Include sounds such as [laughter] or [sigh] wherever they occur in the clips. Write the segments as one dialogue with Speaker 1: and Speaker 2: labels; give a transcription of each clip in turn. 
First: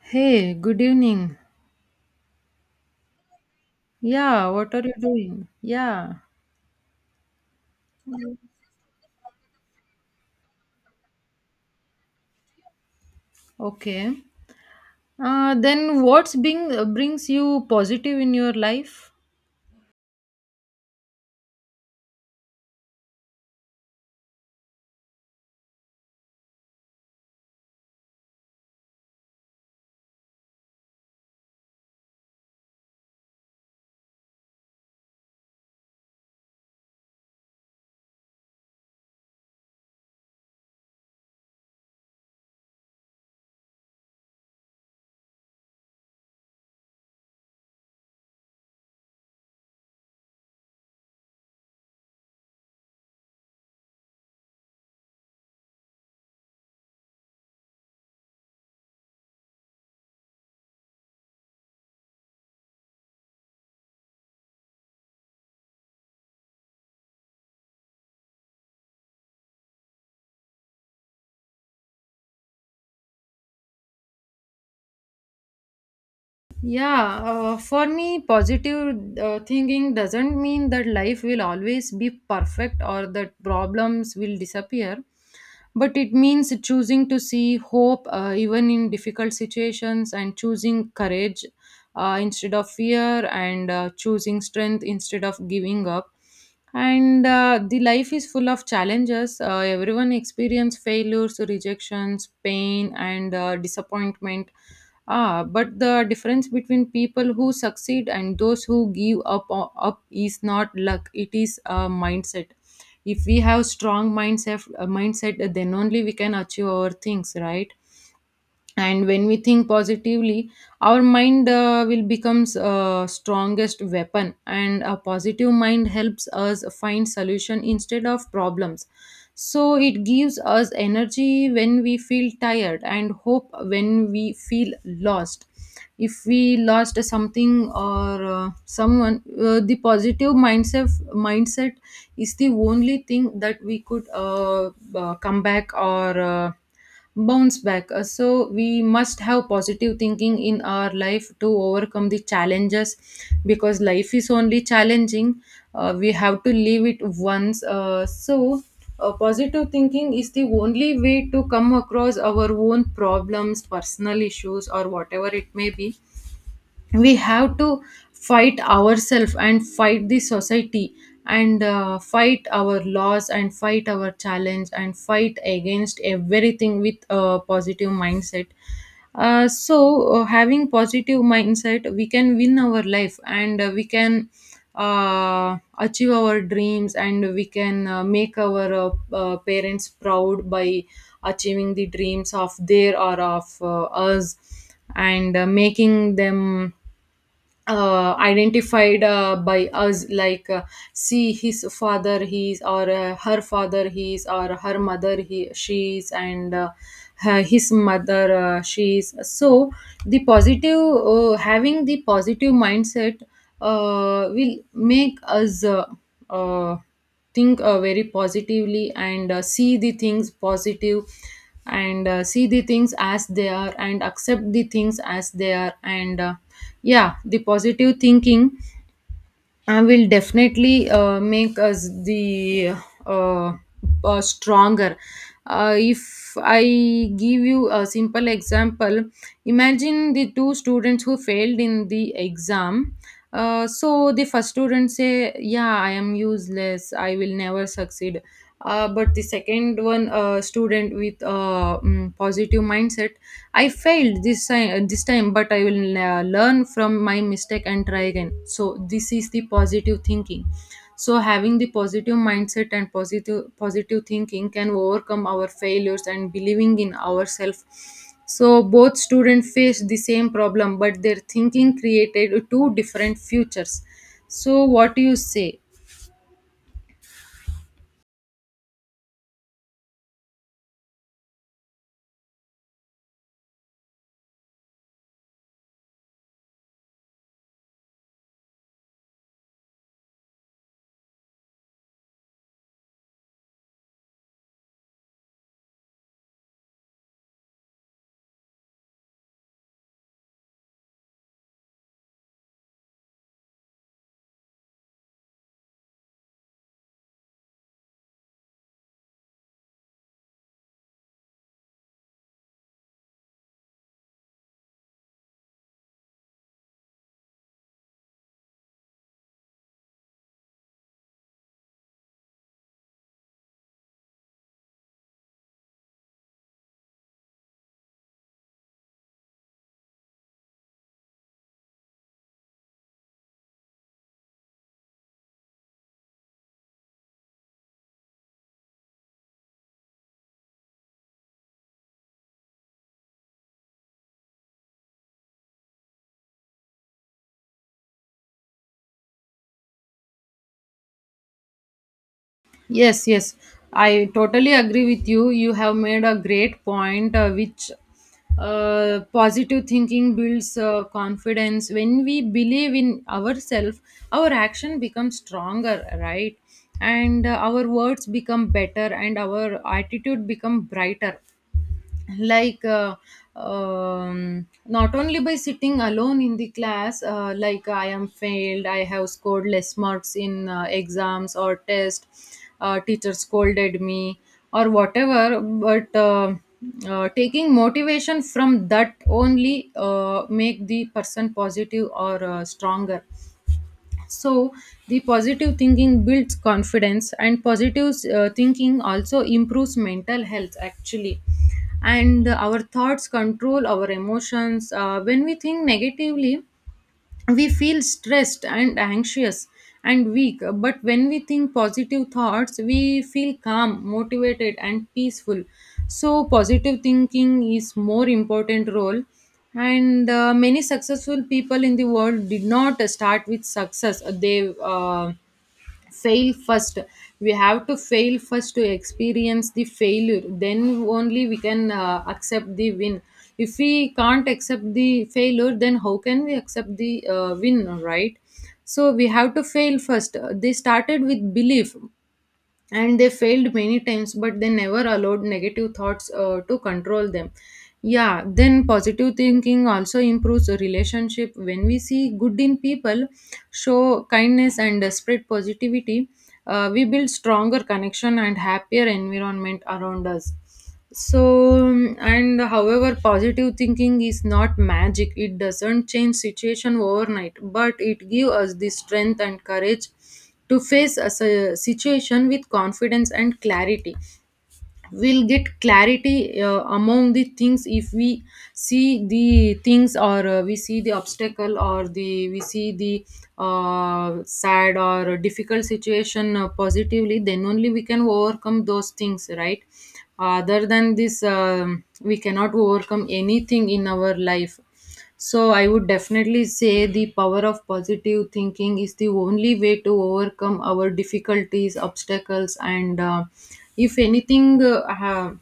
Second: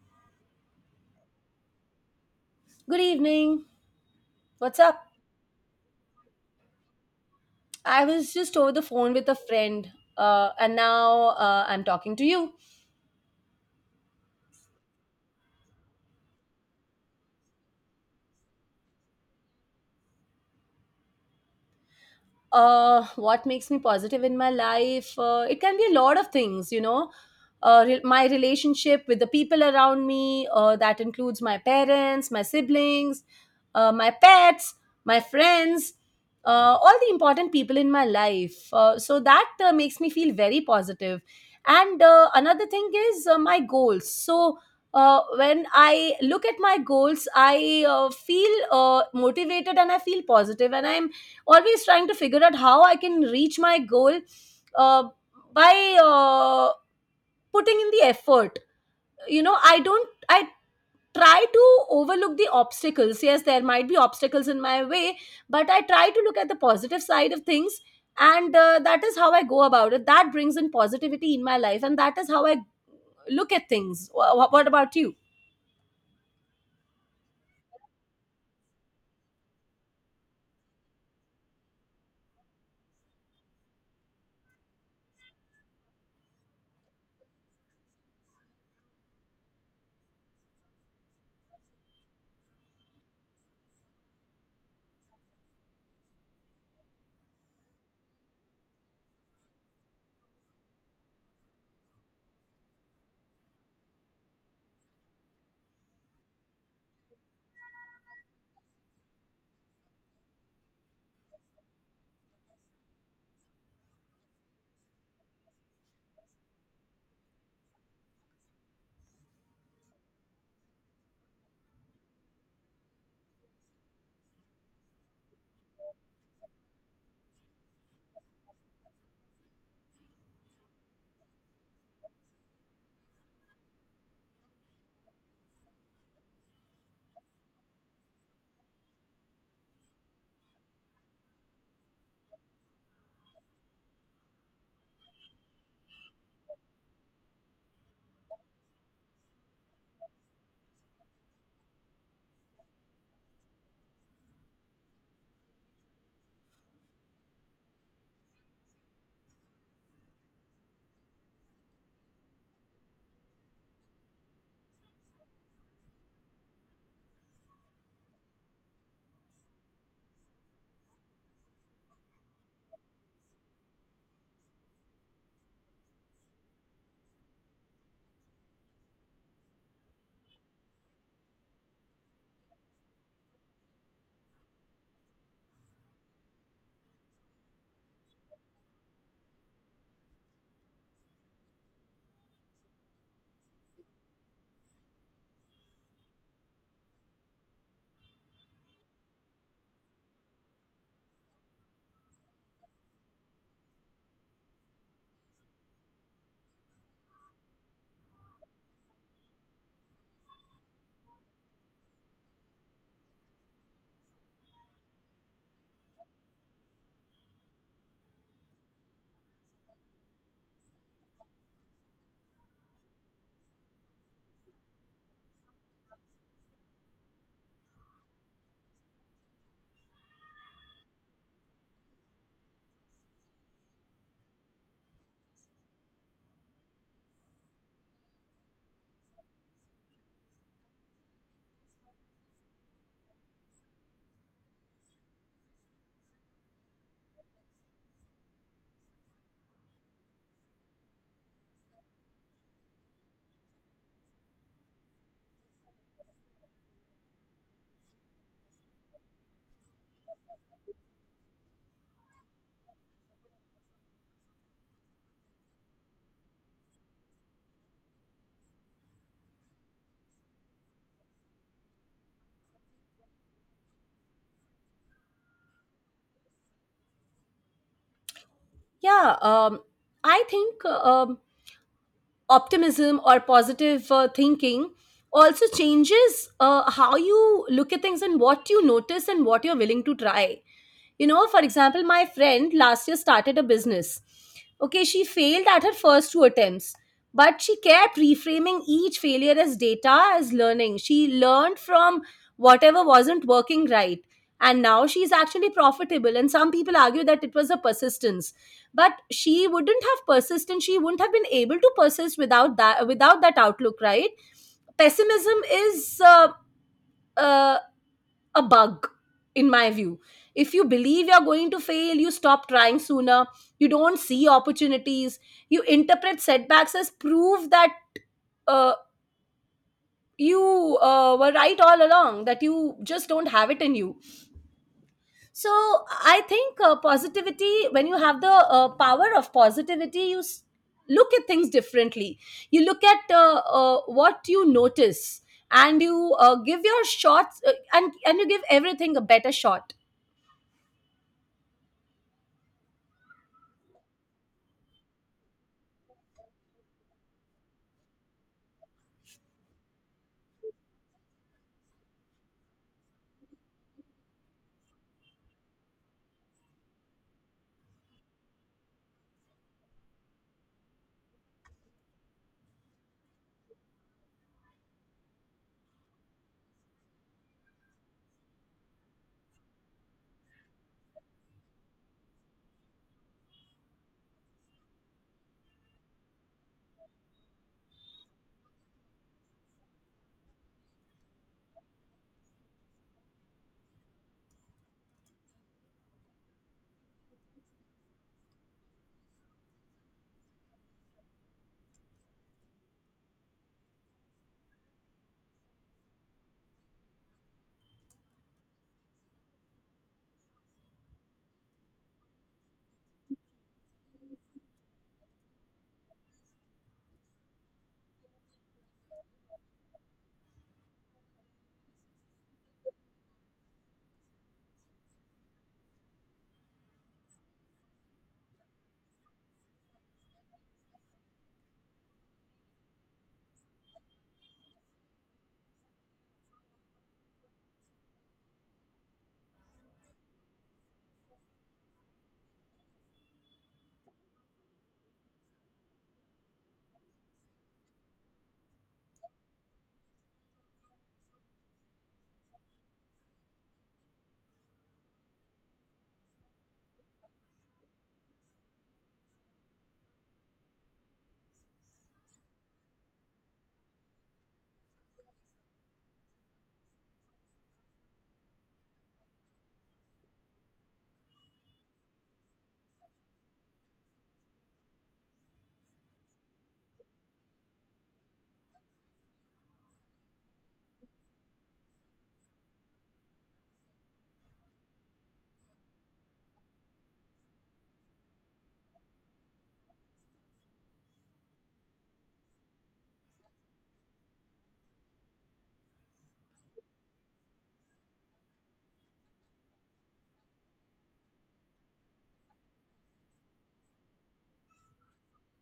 Speaker 1: Hey, good evening.
Speaker 2: Good evening.
Speaker 1: Yeah, what
Speaker 2: What's
Speaker 1: are you
Speaker 2: up?
Speaker 1: doing? Yeah,
Speaker 2: I was just over the phone with a friend, and now I'm talking to you.
Speaker 1: okay. Then what's being brings you positive in your life?
Speaker 2: What makes me positive in my life, it can be a lot of things, you know, my relationship with the people around me, that includes my parents, my siblings, my pets, my friends, all the important people in my life. So that makes me feel very positive. And another thing is my goals. So when I look at my goals, I feel motivated, and I feel positive, and I'm always trying to figure out how I can reach my goal uh, by putting in the effort. You know, I don't, I try to overlook the obstacles. Yes, there might be obstacles in my way, but I try to look at the positive side of things. And that is how I go about it. That brings in positivity in my life. And that is how I look at things. What about you?
Speaker 1: Yeah, for me, positive thinking doesn't mean that life will always be perfect or that problems will disappear, but it means choosing to see hope, even in difficult situations, and choosing courage instead of fear, and choosing strength instead of giving up. And The life is full of challenges. Everyone experience failures, rejections, pain, and disappointment. But the difference between people who succeed and those who give up is not luck. It is a mindset. If we have strong mindset, mindset, then only we can achieve our things, right? And when we think positively, our mind will becomes strongest weapon, and a positive mind helps us find solution instead of problems. So it gives us energy when we feel tired and hope when we feel lost. If we lost something or someone, the positive mindset is the only thing that we could come back or bounce back. So we must have positive thinking in our life to overcome the challenges, because life is only challenging. We have to live it once. Positive thinking is the only way to come across our own problems, personal issues, or whatever it may be. We have to fight ourselves and fight the society and fight our laws and fight our challenge and fight against everything with a positive mindset. Having positive mindset, we can win our life, and we can achieve our dreams, and we can make our parents proud by achieving the dreams of their or of us, and making them identified by us, like see his father he is, or her father he is, or her mother he she is, and his mother she is. So the positive having the positive mindset will make us uh, think very positively, and see the things positive, and see the things as they are and accept the things as they are, and yeah, the positive thinking I will definitely make us the uh, stronger. If I give you a simple example, imagine the two students who failed in the exam. So the first student say, "Yeah, I am useless. I will never succeed." But the second one student with positive mindset, I failed this time, but I will learn from my mistake and try again. So this is the positive thinking. So having the positive mindset and positive thinking can overcome our failures and believing in ourselves. So both students faced the same problem, but their thinking created two different futures. So what do you say?
Speaker 2: Yeah, I think optimism or positive thinking also changes how you look at things, and what you notice, and what you're willing to try. You know, for example, my friend last year started a business. Okay, she failed at her first two attempts, but she kept reframing each failure as data, as learning. She learned from whatever wasn't working right. And now she's actually profitable. And some people argue that it was a persistence. But she wouldn't have persisted. She wouldn't have been able to persist without that outlook, right? Pessimism is uh, a bug, in my view. If you believe you're going to fail, you stop trying sooner, you don't see opportunities, you interpret setbacks as proof that uh, you were right all along, that you just don't have it in you. So I think positivity, when you have the power of positivity, look at things differently. You look at what you notice, and you give your shots, and you give everything a better shot.
Speaker 1: Yes, yes, I totally agree with you. You have made a great point, which positive thinking builds confidence. When we believe in ourselves, our action becomes stronger, right? And our words become better, and our attitude become brighter, like not only by sitting alone in the class, like I am failed, I have scored less marks in exams or test, teacher scolded me or whatever, but taking motivation from that only make the person positive or stronger. So the positive thinking builds confidence, and positive thinking also improves mental health actually, and our thoughts control our emotions. When we think negatively, we feel stressed and anxious and weak, but when we think positive thoughts, we feel calm, motivated, and peaceful. So positive thinking is more important role. And many successful people in the world did not start with success. They fail first. We have to fail first to experience the failure, then only we can accept the win. If we can't accept the failure, then how can we accept the win, right? So we have to fail first. They started with belief, and they failed many times, but they never allowed negative thoughts to control them. Yeah, then positive thinking also improves a relationship. When we see good in people, show kindness, and spread positivity, we build stronger connection and happier environment around us. So and however, positive thinking is not magic. It doesn't change situation overnight, but it gives us the strength and courage to face a situation with confidence and clarity. We'll get clarity among the things if we see the things, or we see the obstacle, or the we see the sad or difficult situation positively, then only we can overcome those things, right? Other than this, we cannot overcome anything in our life. So I would definitely say the power of positive thinking is the only way to overcome our difficulties, obstacles, and if anything, uh, ha-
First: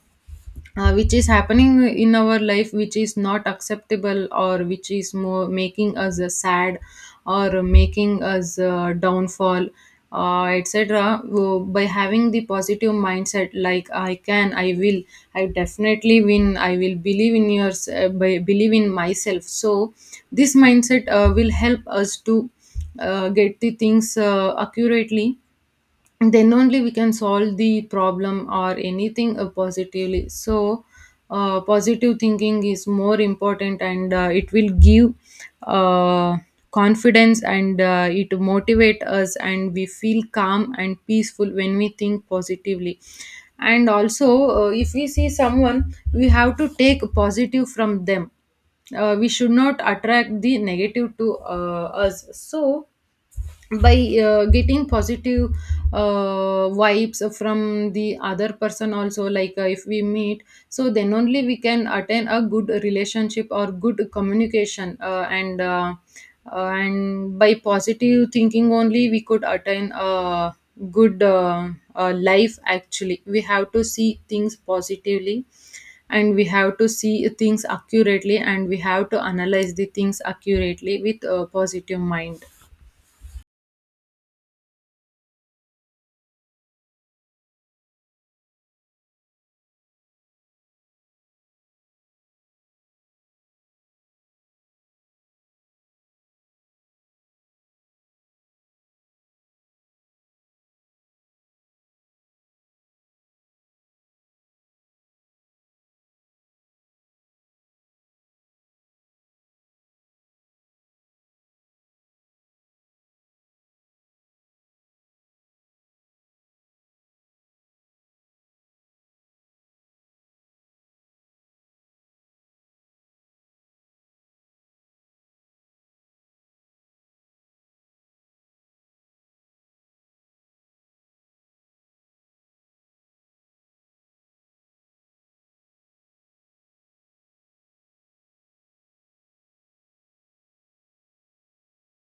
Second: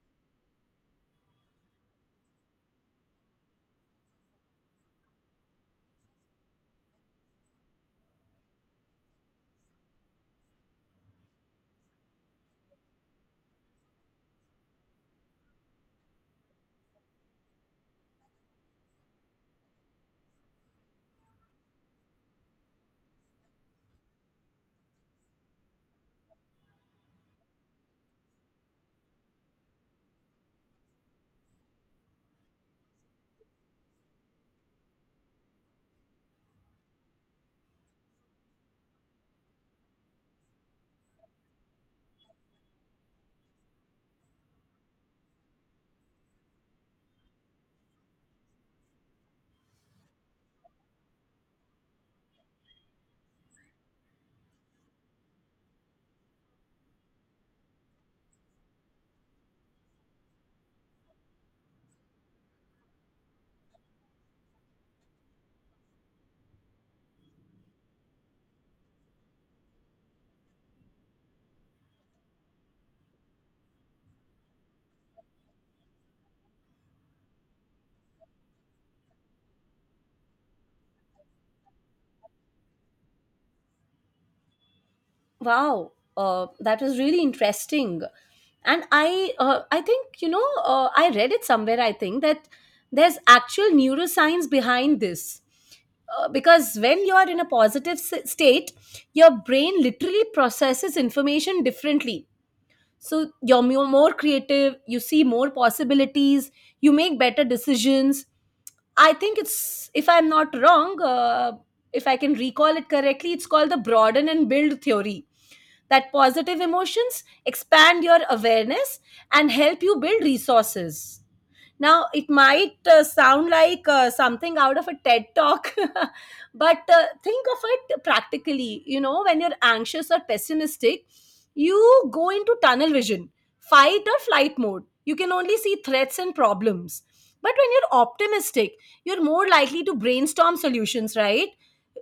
Speaker 1: uh, which is happening in our life, which is not acceptable, or which is more making us sad, or making us downfall, etc. By having the positive mindset, like I can, I will, I definitely win, I will believe in yours, by believe in myself. So this mindset will help us to get the things accurately, then only we can solve the problem or anything positively. So positive thinking is more important, and it will give uh, confidence, and it motivate us, and we feel calm and peaceful when we think positively. And also, if we see someone, we have to take positive from them. We should not attract the negative to us. So by getting positive vibes from the other person also, like if we meet, so then only we can attain a good relationship or good communication, and by positive thinking only we could attain a good life. Actually, we have to see things positively, and we have to see things accurately, and we have to analyze the things accurately with a positive mind.
Speaker 2: Wow, that was really interesting. And I think, you know, I read it somewhere. I think that there's actual neuroscience behind this. Because when you are in a positive state, your brain literally processes information differently. So you're more creative, you see more possibilities, you make better decisions. I think it's, if I'm not wrong, if I can recall it correctly, it's called the broaden and build theory. That positive emotions expand your awareness and help you build resources. Now, it might sound like something out of a TED talk, [laughs] but think of it practically. You know, when you're anxious or pessimistic, you go into tunnel vision, fight or flight mode. You can only see threats and problems. But when you're optimistic, you're more likely to brainstorm solutions, right?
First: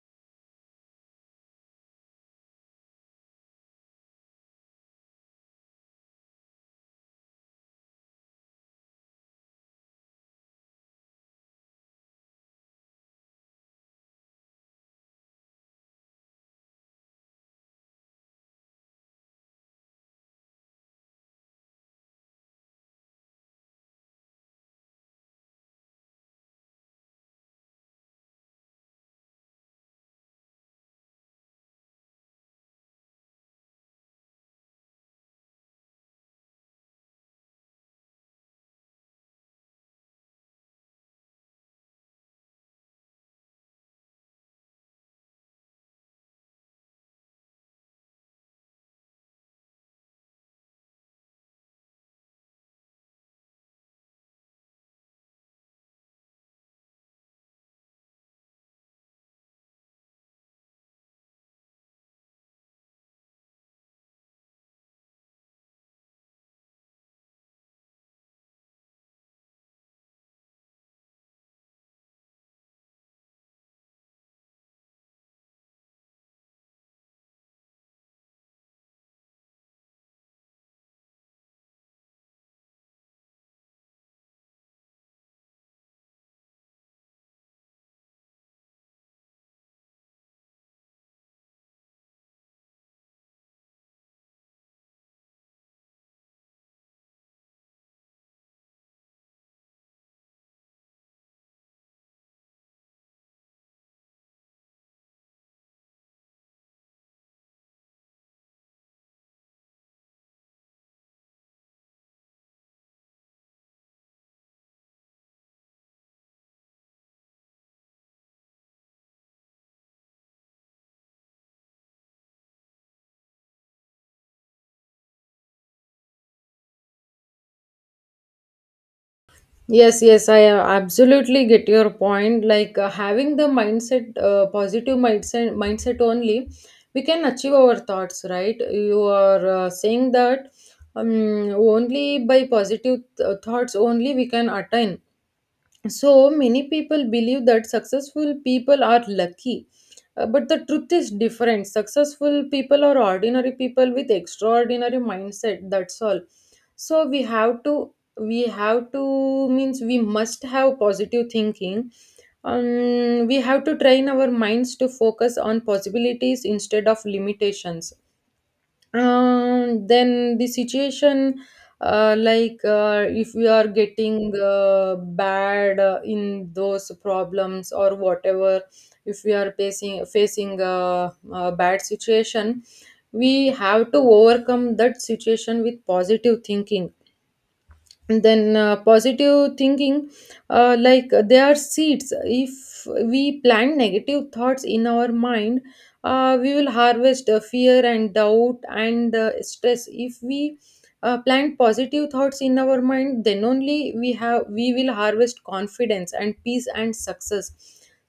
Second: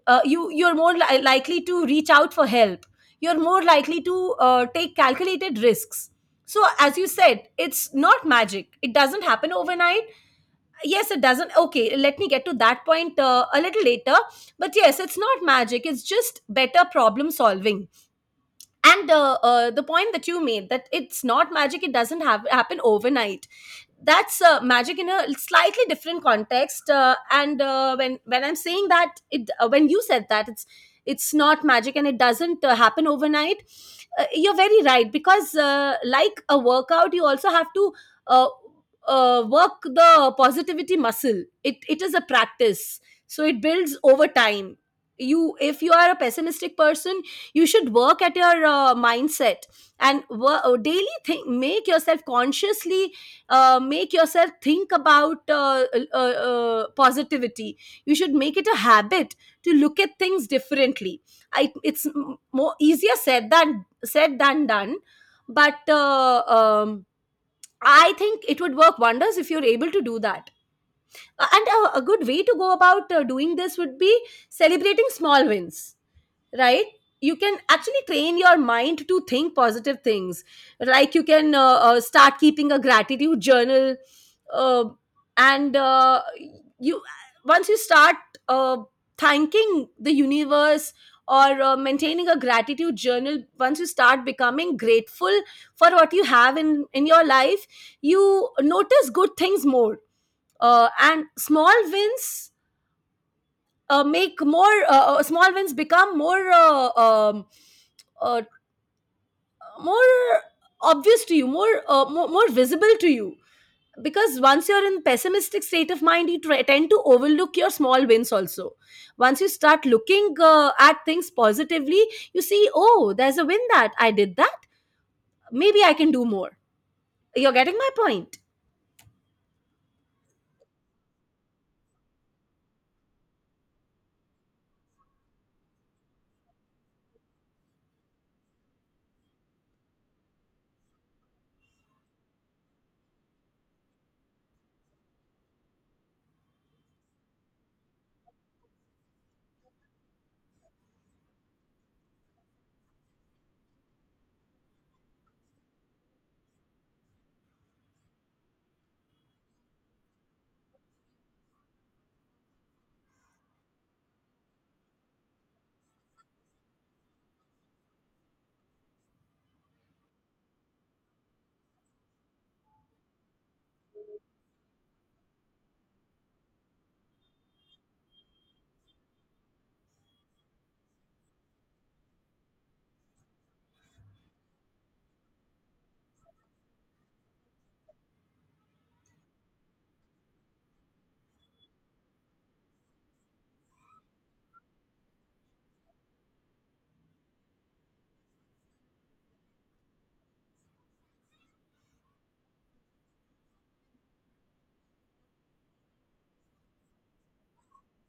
Speaker 2: You you're more likely to reach out for help. You're more likely to take calculated risks. So, as you said, it's not magic. It doesn't happen overnight. Yes, it doesn't. Okay, let me get to that point a little later. But yes, it's not magic. It's just better problem solving. And the point that you made, that it's not magic, it doesn't have happen overnight, that's magic in a slightly different context. And when I'm saying that, it when you said that it's not magic and it doesn't happen overnight, you're very right, because like a workout, you also have to uh, work the positivity muscle. It is a practice, so it builds over time. You, if you are a pessimistic person, you should work at your mindset, and daily think, make yourself consciously, make yourself think about positivity. You should make it a habit to look at things differently. I, it's more easier said than done, but I think it would work wonders if you're able to do that. And a good way to go about doing this would be celebrating small wins, right? You can actually train your mind to think positive things. Like you can start keeping a gratitude journal, uh, and you, once you start uh, thanking the universe, or maintaining a gratitude journal, once you start becoming grateful for what you have in your life, you notice good things more, and small wins, make more small wins become more uh, more obvious to you, more visible to you, because once you're in pessimistic state of mind, tend to overlook your small wins also. Once you start looking at things positively, you see, oh, there's a win that I did that, maybe I can do more. You're getting my point?
Speaker 1: Yes, yes, I absolutely get your point. Like having the mindset, positive mindset only, we can achieve our thoughts, right? You are saying that um, only by positive thoughts only we can attain. So many people believe that successful people are lucky. But the truth is different. Successful people are ordinary people with extraordinary mindset, that's all. So we have to, we have to, means we must have positive thinking. We have to train our minds to focus on possibilities instead of limitations. Then the situation, like if we are getting bad in those problems or whatever, if we are facing a bad situation, we have to overcome that situation with positive thinking. And then positive thinking, like they are seeds. If we plant negative thoughts in our mind, we will harvest fear and doubt and stress. If we plant positive thoughts in our mind, then only we have, we will harvest confidence and peace and success.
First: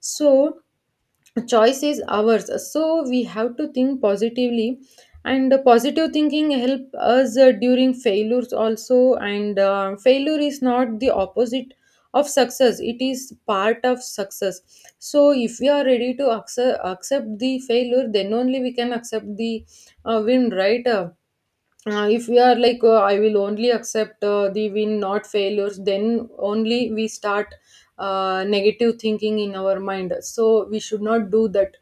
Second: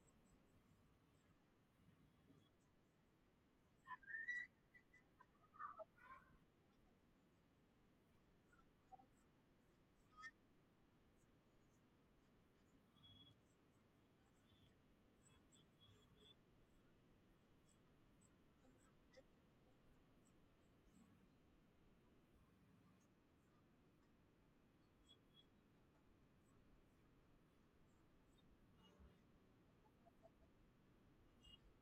Speaker 1: So choice is ours, so we have to think positively. And positive thinking help us during failures also. And failure is not the opposite of success, it is part of success. So if we are ready to accept the failure, then only we can accept the win, right? If we are like, I will only accept the win, not failures, then only we start negative thinking in our mind, so we should not do that.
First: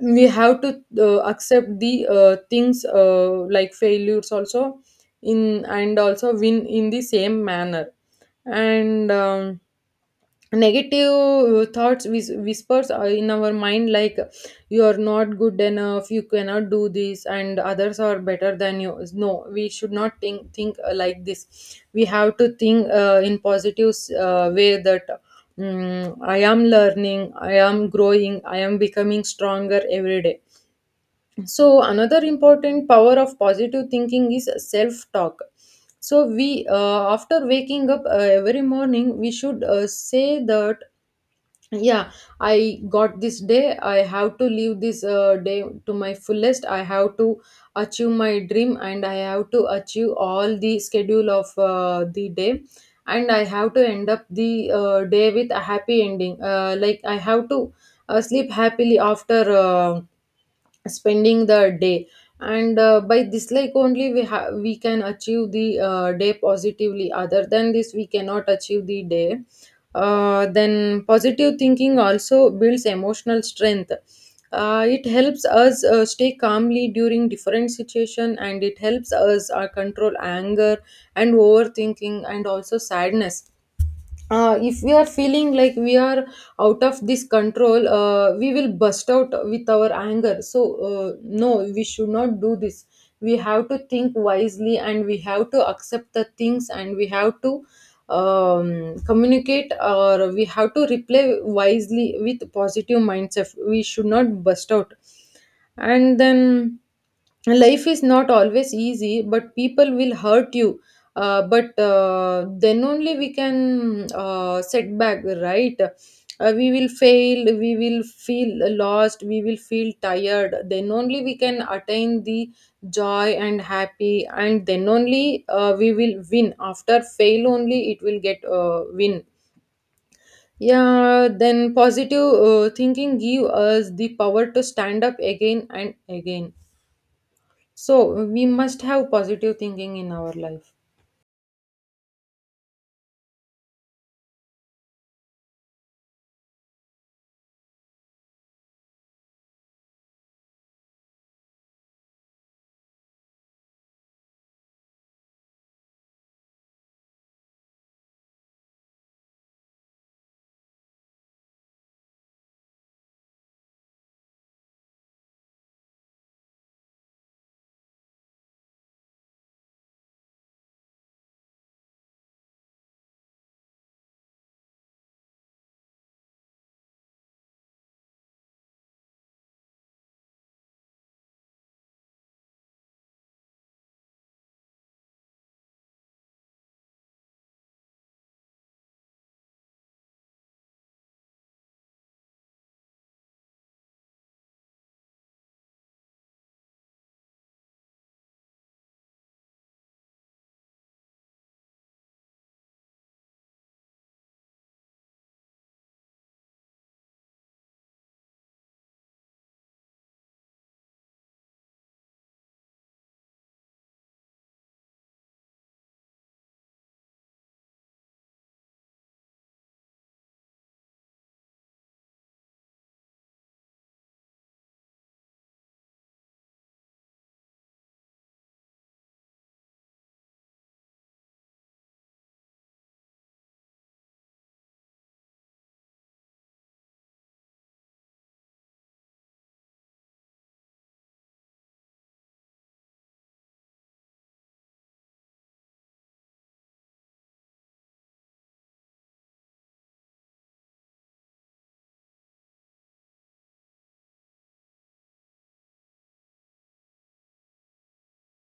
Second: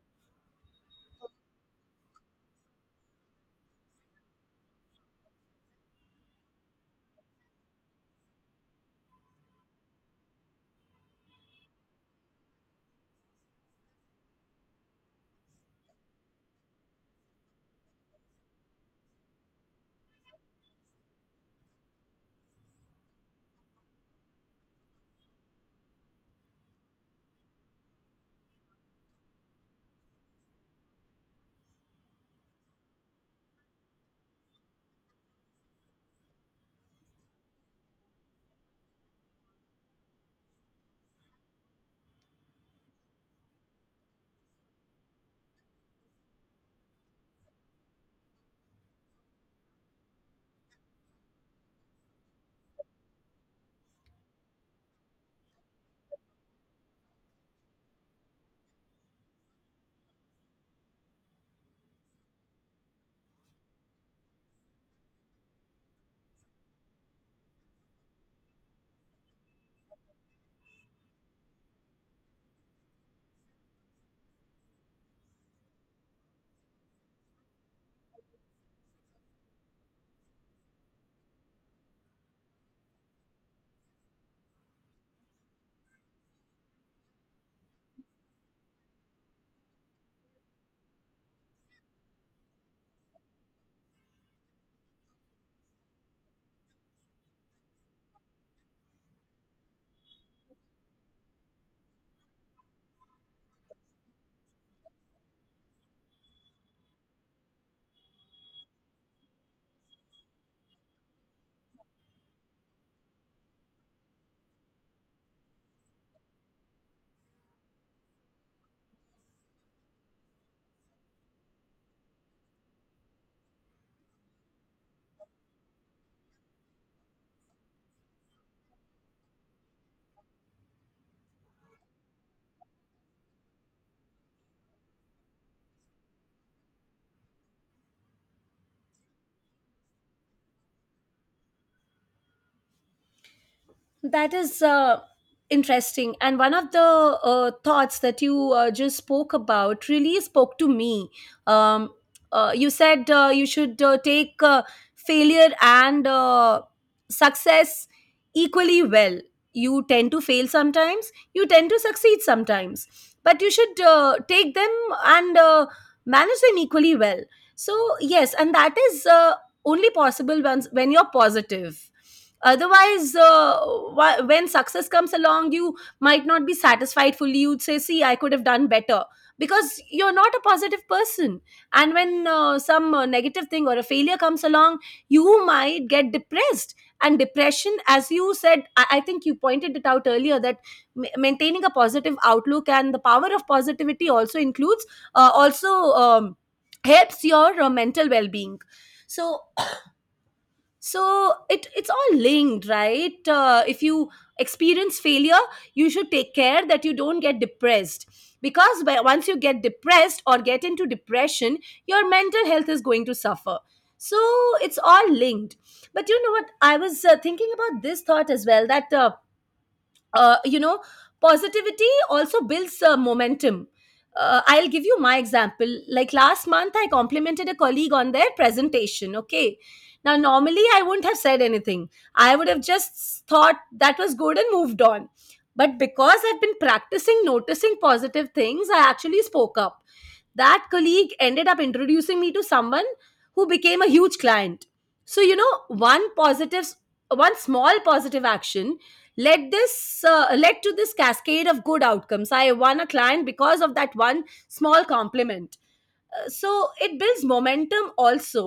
Speaker 1: We have to accept the things, like failures also, in and also win in the same manner. And negative thoughts, whispers are in our mind, like you are not good enough, you cannot do this, and others are better than you. No, we should not think like this. We have to think in positive way that, I am learning, I am growing, I am becoming stronger every day. So another important power of positive thinking is self talk. So we, after waking up every morning, we should say that yeah, I got this day, I have to live this day to my fullest, I have to achieve my dream, and I have to achieve all the schedule of the day, and I have to end up the day with a happy ending, like I have to sleep happily after spending the day. And by this like only we have, we can achieve the day positively, other than this we cannot achieve the day. Then positive thinking also builds Emotional strength. It helps us stay calmly during different situation, and it helps us control anger and overthinking and also sadness. If we are feeling like we are out of this control, we will burst out with our anger. So no, we should not do this. We have to think wisely, and we have to accept the things, and we have to communicate, or we have to reply wisely with positive mindset. We should not burst out. And then, life is not always easy, but people will hurt you. But then only we can set back, right? We will fail, we will feel lost, we will feel tired. Then only we can attain the joy and happy, and then only we will win. After fail only it will get win. Yeah, then positive thinking give us the power to stand up again and again. So we must have positive thinking in our life.
Speaker 2: That is interesting. And one of the thoughts that you just spoke about really spoke to me. Um, you said you should take failure and success equally well. You tend to fail sometimes, you tend to succeed sometimes, but you should take them and manage them equally well. So, yes, and that is only possible once when you're positive. Otherwise, when success comes along, you might not be satisfied fully, you'd say, see, I could have done better, because you're not a positive person. And when some negative thing or a failure comes along, you might get depressed. And depression, as you said, I think you pointed it out earlier, that maintaining a positive outlook, and the power of positivity, also includes also um, helps your mental well-being. So, so it, it's all linked, right? If you experience failure, you should take care that you don't get depressed, because by, once you get depressed or get into depression, your mental health is going to suffer. So it's all linked. But you know what, I was thinking about this thought as well, that you know, positivity also builds momentum. Uh, I'll give you my example. Like last month, I complimented a colleague on their presentation, okay? Now normally I wouldn't have said anything, I would have just thought that was good and moved on. But because I've been practicing noticing positive things, I actually spoke up. That colleague ended up introducing me to someone who became a huge client. So you know, one small positive action led to this cascade of good outcomes. I won a client because of that one small compliment. So it builds momentum also.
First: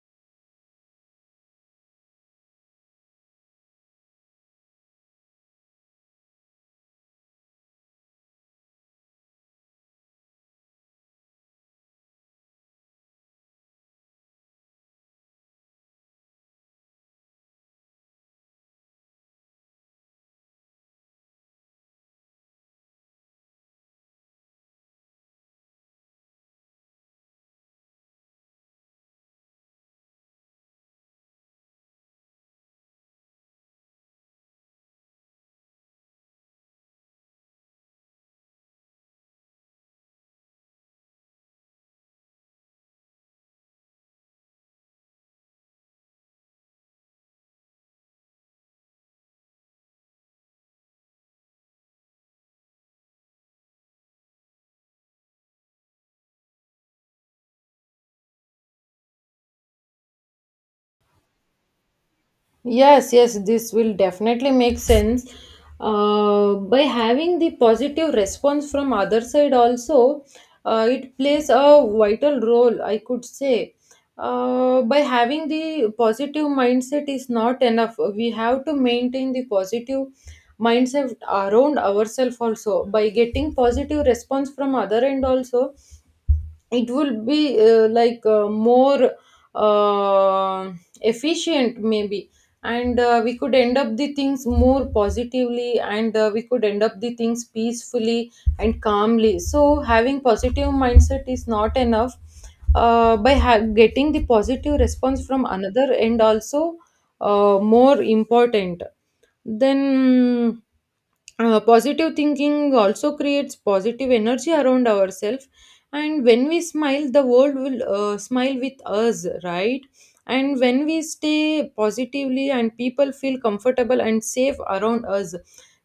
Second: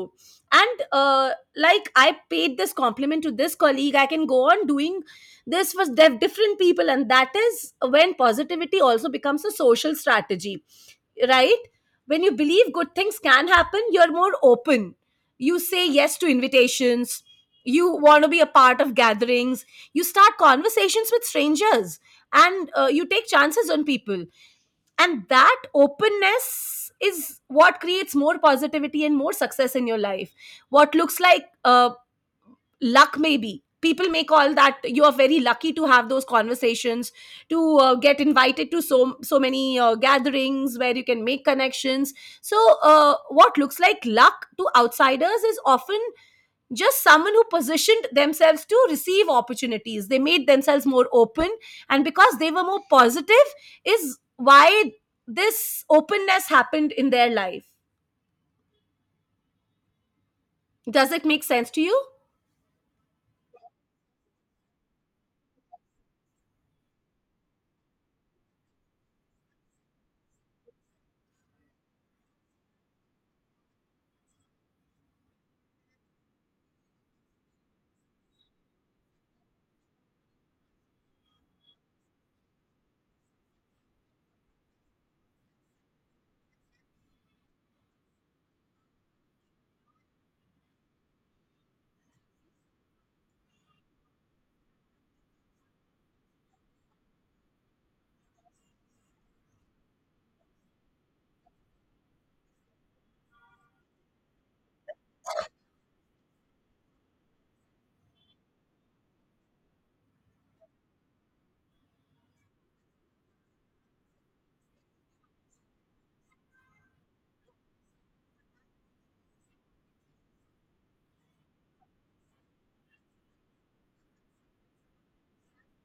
Speaker 2: And like I paid this compliment to this colleague, I can go on doing this for different people. And that is when positivity also becomes a social strategy, right? When you believe good things can happen, you're more open. You say yes to invitations. You want to be a part of gatherings. You start conversations with strangers, and you take chances on people. And that openness is what creates more positivity and more success in your life. What looks like luck, maybe people may call that you are very lucky to have those conversations, to get invited to so many gatherings where you can make connections. So what looks like luck to outsiders is often just someone who positioned themselves to receive opportunities. They made themselves more open, and because they were more positive is why this openness happened in their life. Does it make sense to you?
Speaker 1: Yes, yes, this will definitely make sense. By having the positive response from other side also, it plays a vital role, I could say. By having the positive mindset is not enough. We have to maintain the positive mindset around ourselves also. By getting positive response from other end also, it will be like more uh, efficient maybe. And we could end up the things more positively, and we could end up the things peacefully and calmly. So having positive mindset is not enough. By getting the positive response from another and also more important. Then positive thinking also creates positive energy around ourselves. And when we smile, the world will smile with us, right? And when we stay positively, and people feel comfortable and safe around us.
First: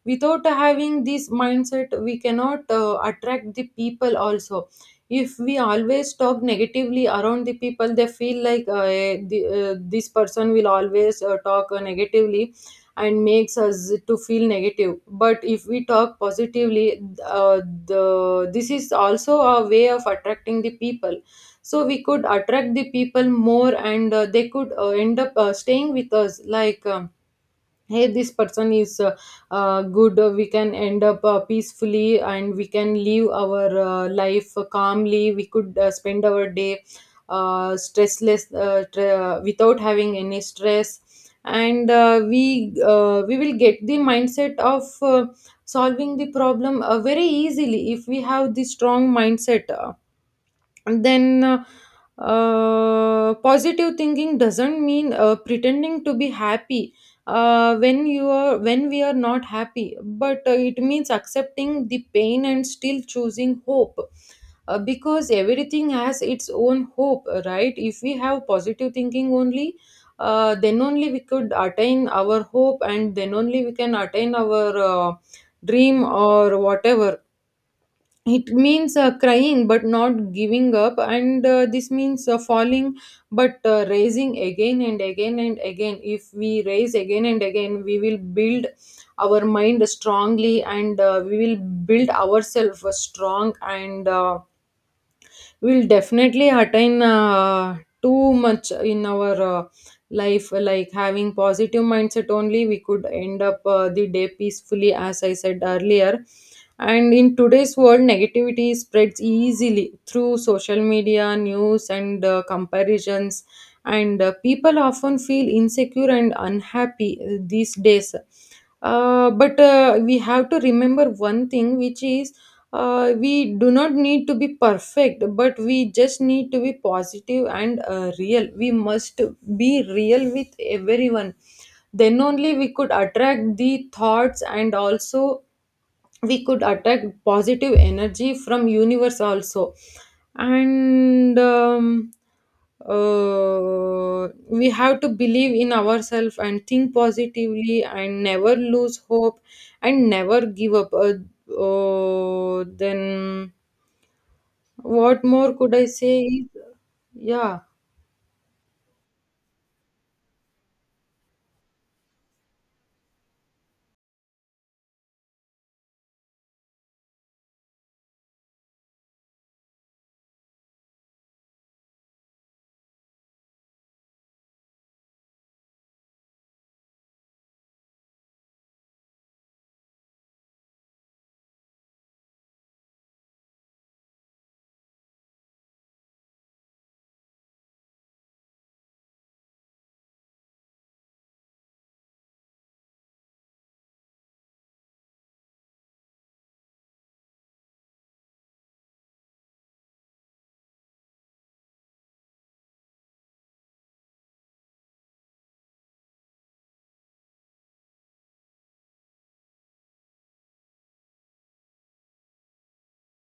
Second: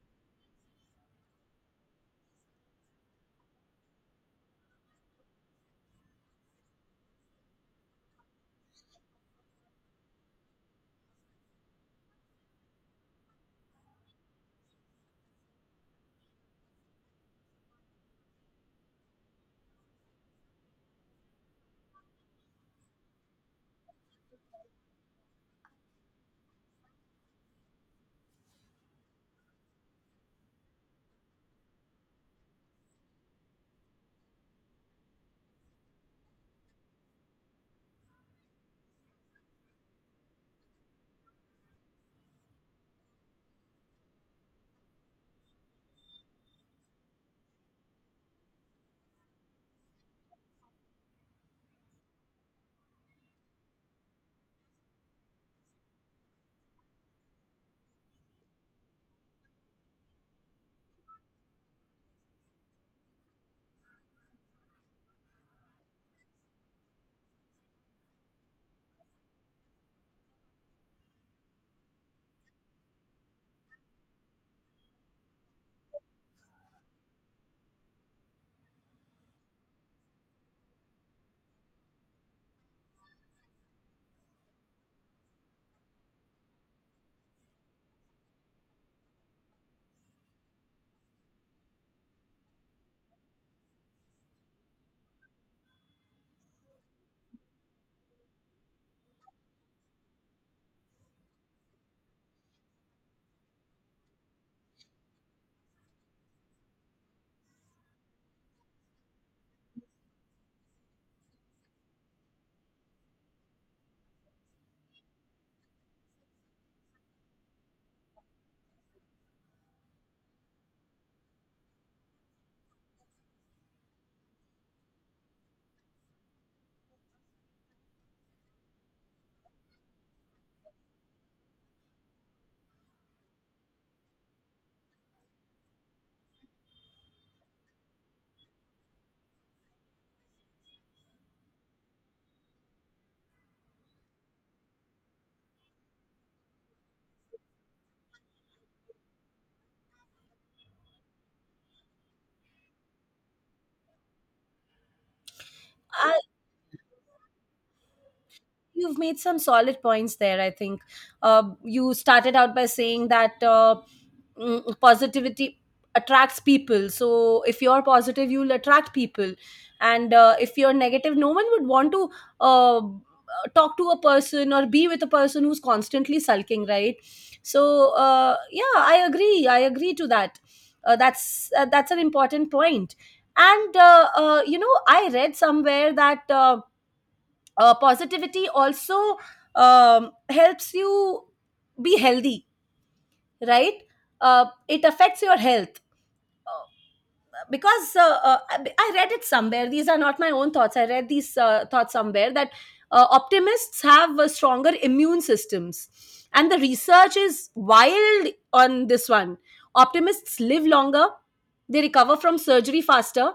Speaker 1: Without having this mindset, we cannot attract the people also. If we always talk negatively around the people, they feel like this person will always talk negatively and makes us to feel negative. But if we talk positively, the this is also a way of attracting the people. So we could attract the people more, and they could end up staying with us like, hey, this person is good. We can end up peacefully, and we can live our life calmly. We could spend our day stressless, without having any stress. And we will get the mindset of solving the problem very easily if we have the strong mindset. Then positive thinking doesn't mean pretending to be happy when we are not happy, but it means accepting the pain and still choosing hope, because everything has its own hope, right? If we have positive thinking only, then only we could attain our hope, and then only we can attain our dream or whatever. It means crying but not giving up, and this means falling but raising again and again and again. If we raise again and again, we will build our mind strongly, and we will build ourselves strong, and we'll definitely attain too much in our life. Like having positive mindset only, we could end up the day peacefully, as I said earlier. And in today's world, negativity spreads easily through social media, news, and comparisons. And people often feel insecure and unhappy these days. But we have to remember one thing, which is we do not need to be perfect, but we just need to be positive and real. We must be real with everyone. Then only we could attract the thoughts, and also we could attract positive energy from universe also. And we have to believe in ourselves and think positively and never lose hope and never give up. Then what more could I say is, yeah.
Speaker 2: You've made some solid points there, I think. You started out by saying that positivity attracts people. So if you're positive, you'll attract people. And if you're negative, no one would want to uh, talk to a person or be with a person who's constantly sulking, right? So yeah, I agree. I agree to that. That's an important point. And you know, I read somewhere that. Positivity also helps you be healthy, right? Uh, it affects your health, because I read it somewhere, these are not my own thoughts, I read these thoughts somewhere, that optimists have stronger immune systems, and the research is wild on this one. Optimists live longer, they recover from surgery faster,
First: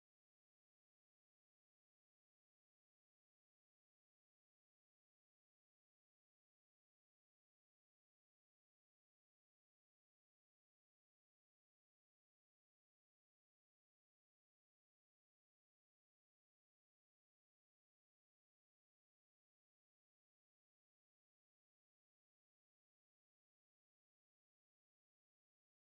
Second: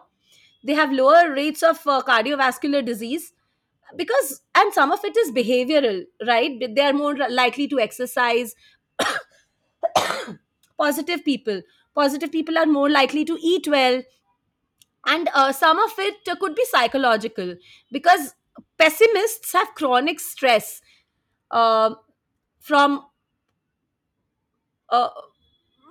Speaker 2: they have lower rates of cardiovascular disease, because, and some of it is behavioral, right? They are more likely to exercise. Positive people, positive people are more likely to eat well. And some of it could be psychological, because pessimists have chronic stress, uh, from uh,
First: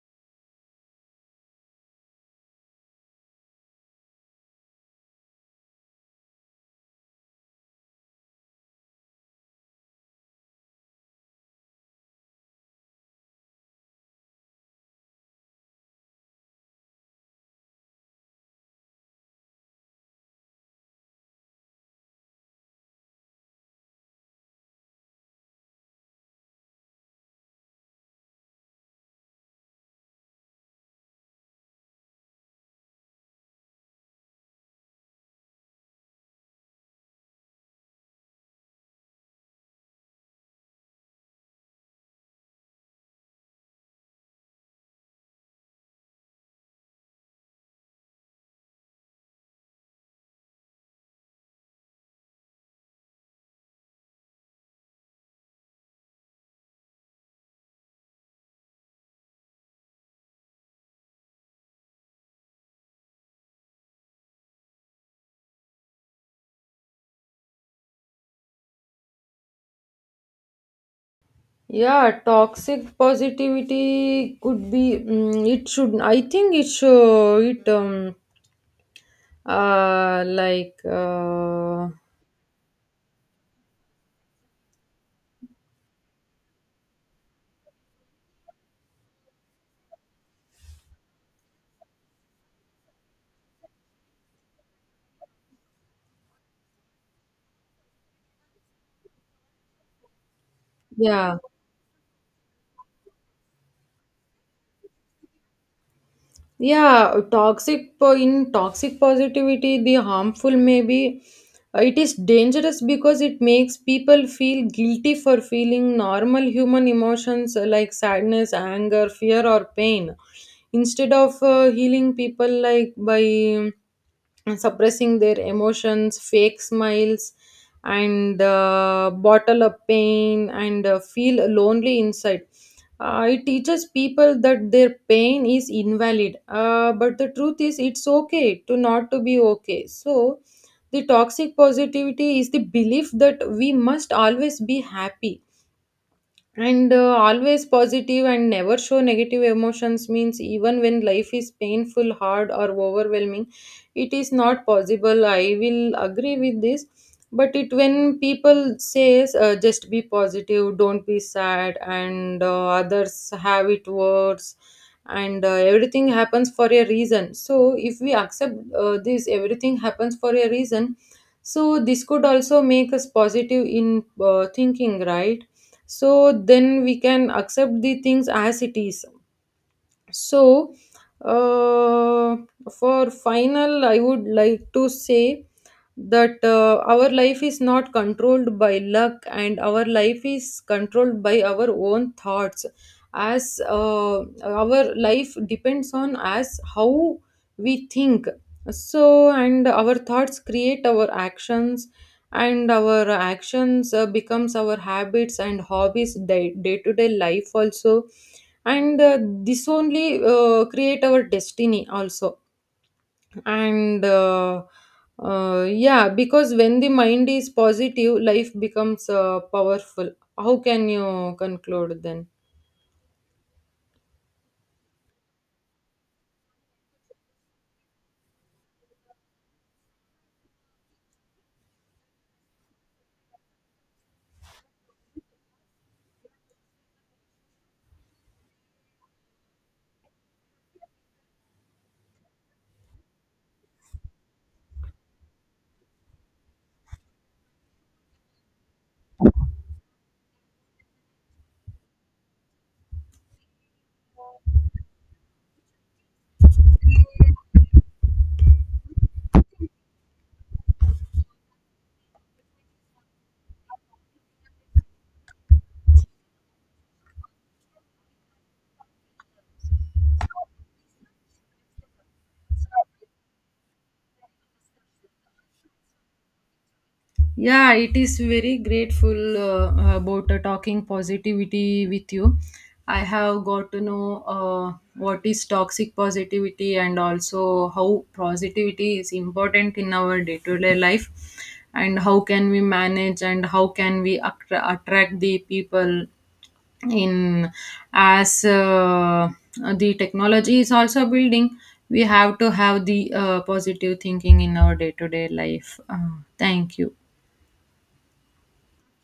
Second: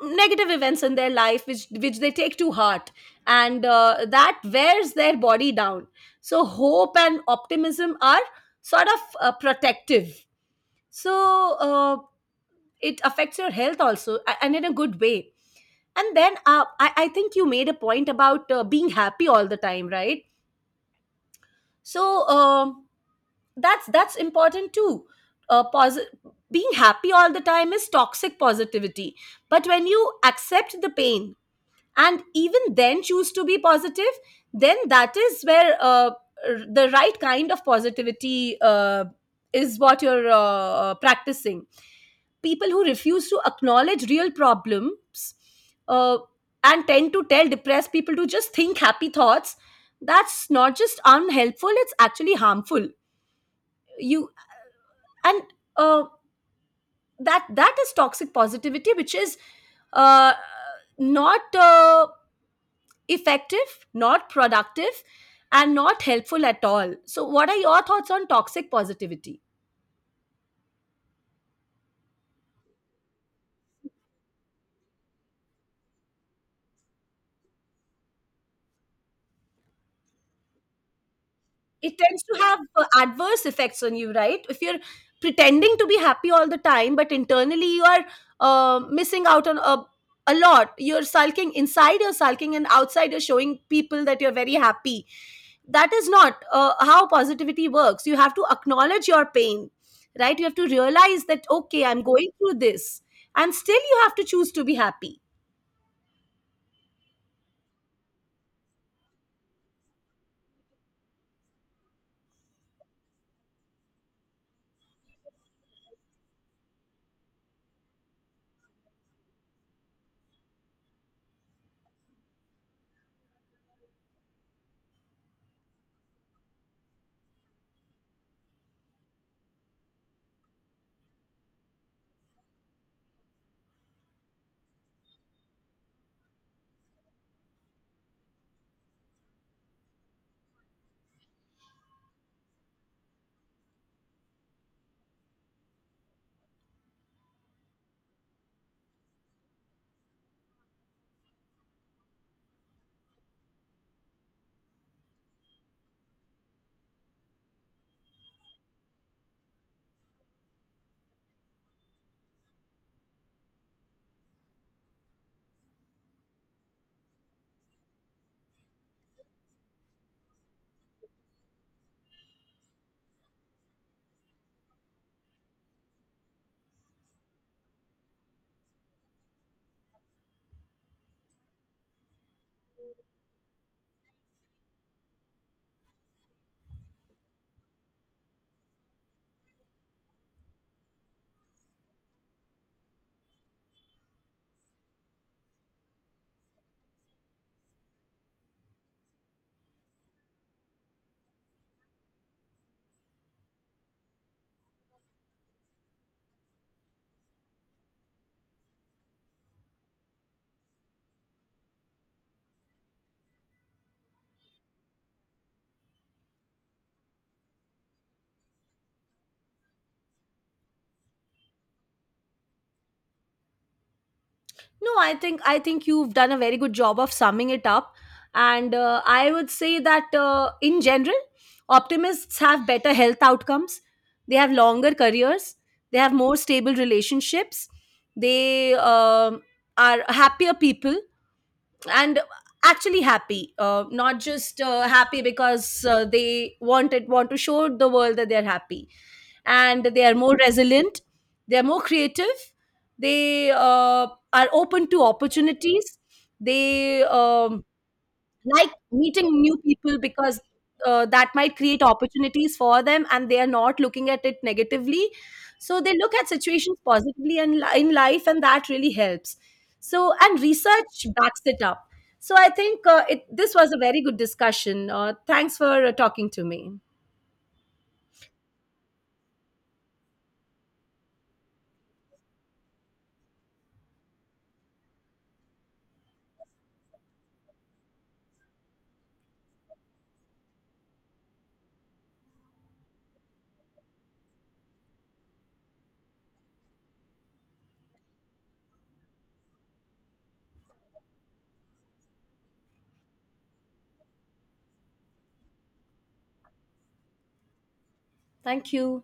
Speaker 2: negative events in their life, which they take to heart, and that wears their body down. So hope and optimism are sort of protective. So it affects your health also, and in a good way. And then I think you made a point about being happy all the time, right? So that's important too. uh, posi- Being happy all the time is toxic positivity. But when you accept the pain and even then choose to be positive, then that is where the right kind of positivity is what you're practicing. People who refuse to acknowledge real problems, uh, and tend to tell depressed people to just think happy thoughts, that's not just unhelpful, it's actually harmful. You and uh, that, that is toxic positivity, which is uh, not effective, not productive, and not helpful at all. So, what are your thoughts on toxic positivity?
Speaker 1: Yeah, toxic positivity could be, it should, I think it should it, uh like uh
Speaker 2: It tends to have adverse effects on you, right? If you're pretending to be happy all the time, but internally you are missing out on a lot, you're sulking inside, you're sulking, and outside you're showing people that you're very happy. That is not how positivity works. You have to acknowledge your pain, right? You have to realize
Speaker 1: Yeah,
Speaker 2: that, okay, I'm going through this, and still you have to choose to be happy.
Speaker 1: yeah, in toxic positivity, the harmful maybe, it is dangerous because it makes people feel guilty for feeling normal human emotions like sadness, anger, fear, or pain, instead of healing people like by and suppressing their emotions, fake smiles, and bottle up pain and feel lonely inside. It teaches people that their pain is invalid, but the truth is it's okay to not to be okay. So the toxic positivity is the belief that we must always be happy and always positive and never show negative emotions, means even when life is painful, hard, or overwhelming, it is not possible. I will agree with this, but it, when people says, just be positive, don't be sad, and others have it worse, and everything happens for a reason. So if we accept this, everything happens for a reason, so this could also make us positive in thinking, right? So then we can accept the things as it is. So, uh, for final, I would like to say that our life is not controlled by luck, and our life is controlled by our own thoughts. As our life depends on as how we think. So, and our thoughts create our actions, and our actions becomes our habits and hobbies, day to day life also. And this only create our destiny also and yeah, because when the mind is positive, life becomes powerful. How can you conclude then?
Speaker 2: No, I think you've done a very good job of summing it up, and I would say that in general, optimists have better health outcomes. They have longer careers. They have more stable relationships. They are happier people, and actually happy, not just happy because they want to show the world that they're happy. And they are more resilient, they are more creative, they are open to opportunities, they like meeting new people because that might create opportunities for them, and they are not looking at it negatively. So they look at situations positively and in life, and that really helps. So, and research backs it up. So I think this was a very good discussion. Uh, thanks for talking to me.
Speaker 1: Yeah, it is very grateful about talking positivity with you. I have got to know what is toxic positivity, and also how positivity is important in our day to day life, and how can we manage, and how can we attract the people in, as the technology is also building, we have to have the positive thinking in our day to day life. Thank you.
Speaker 2: Thank you.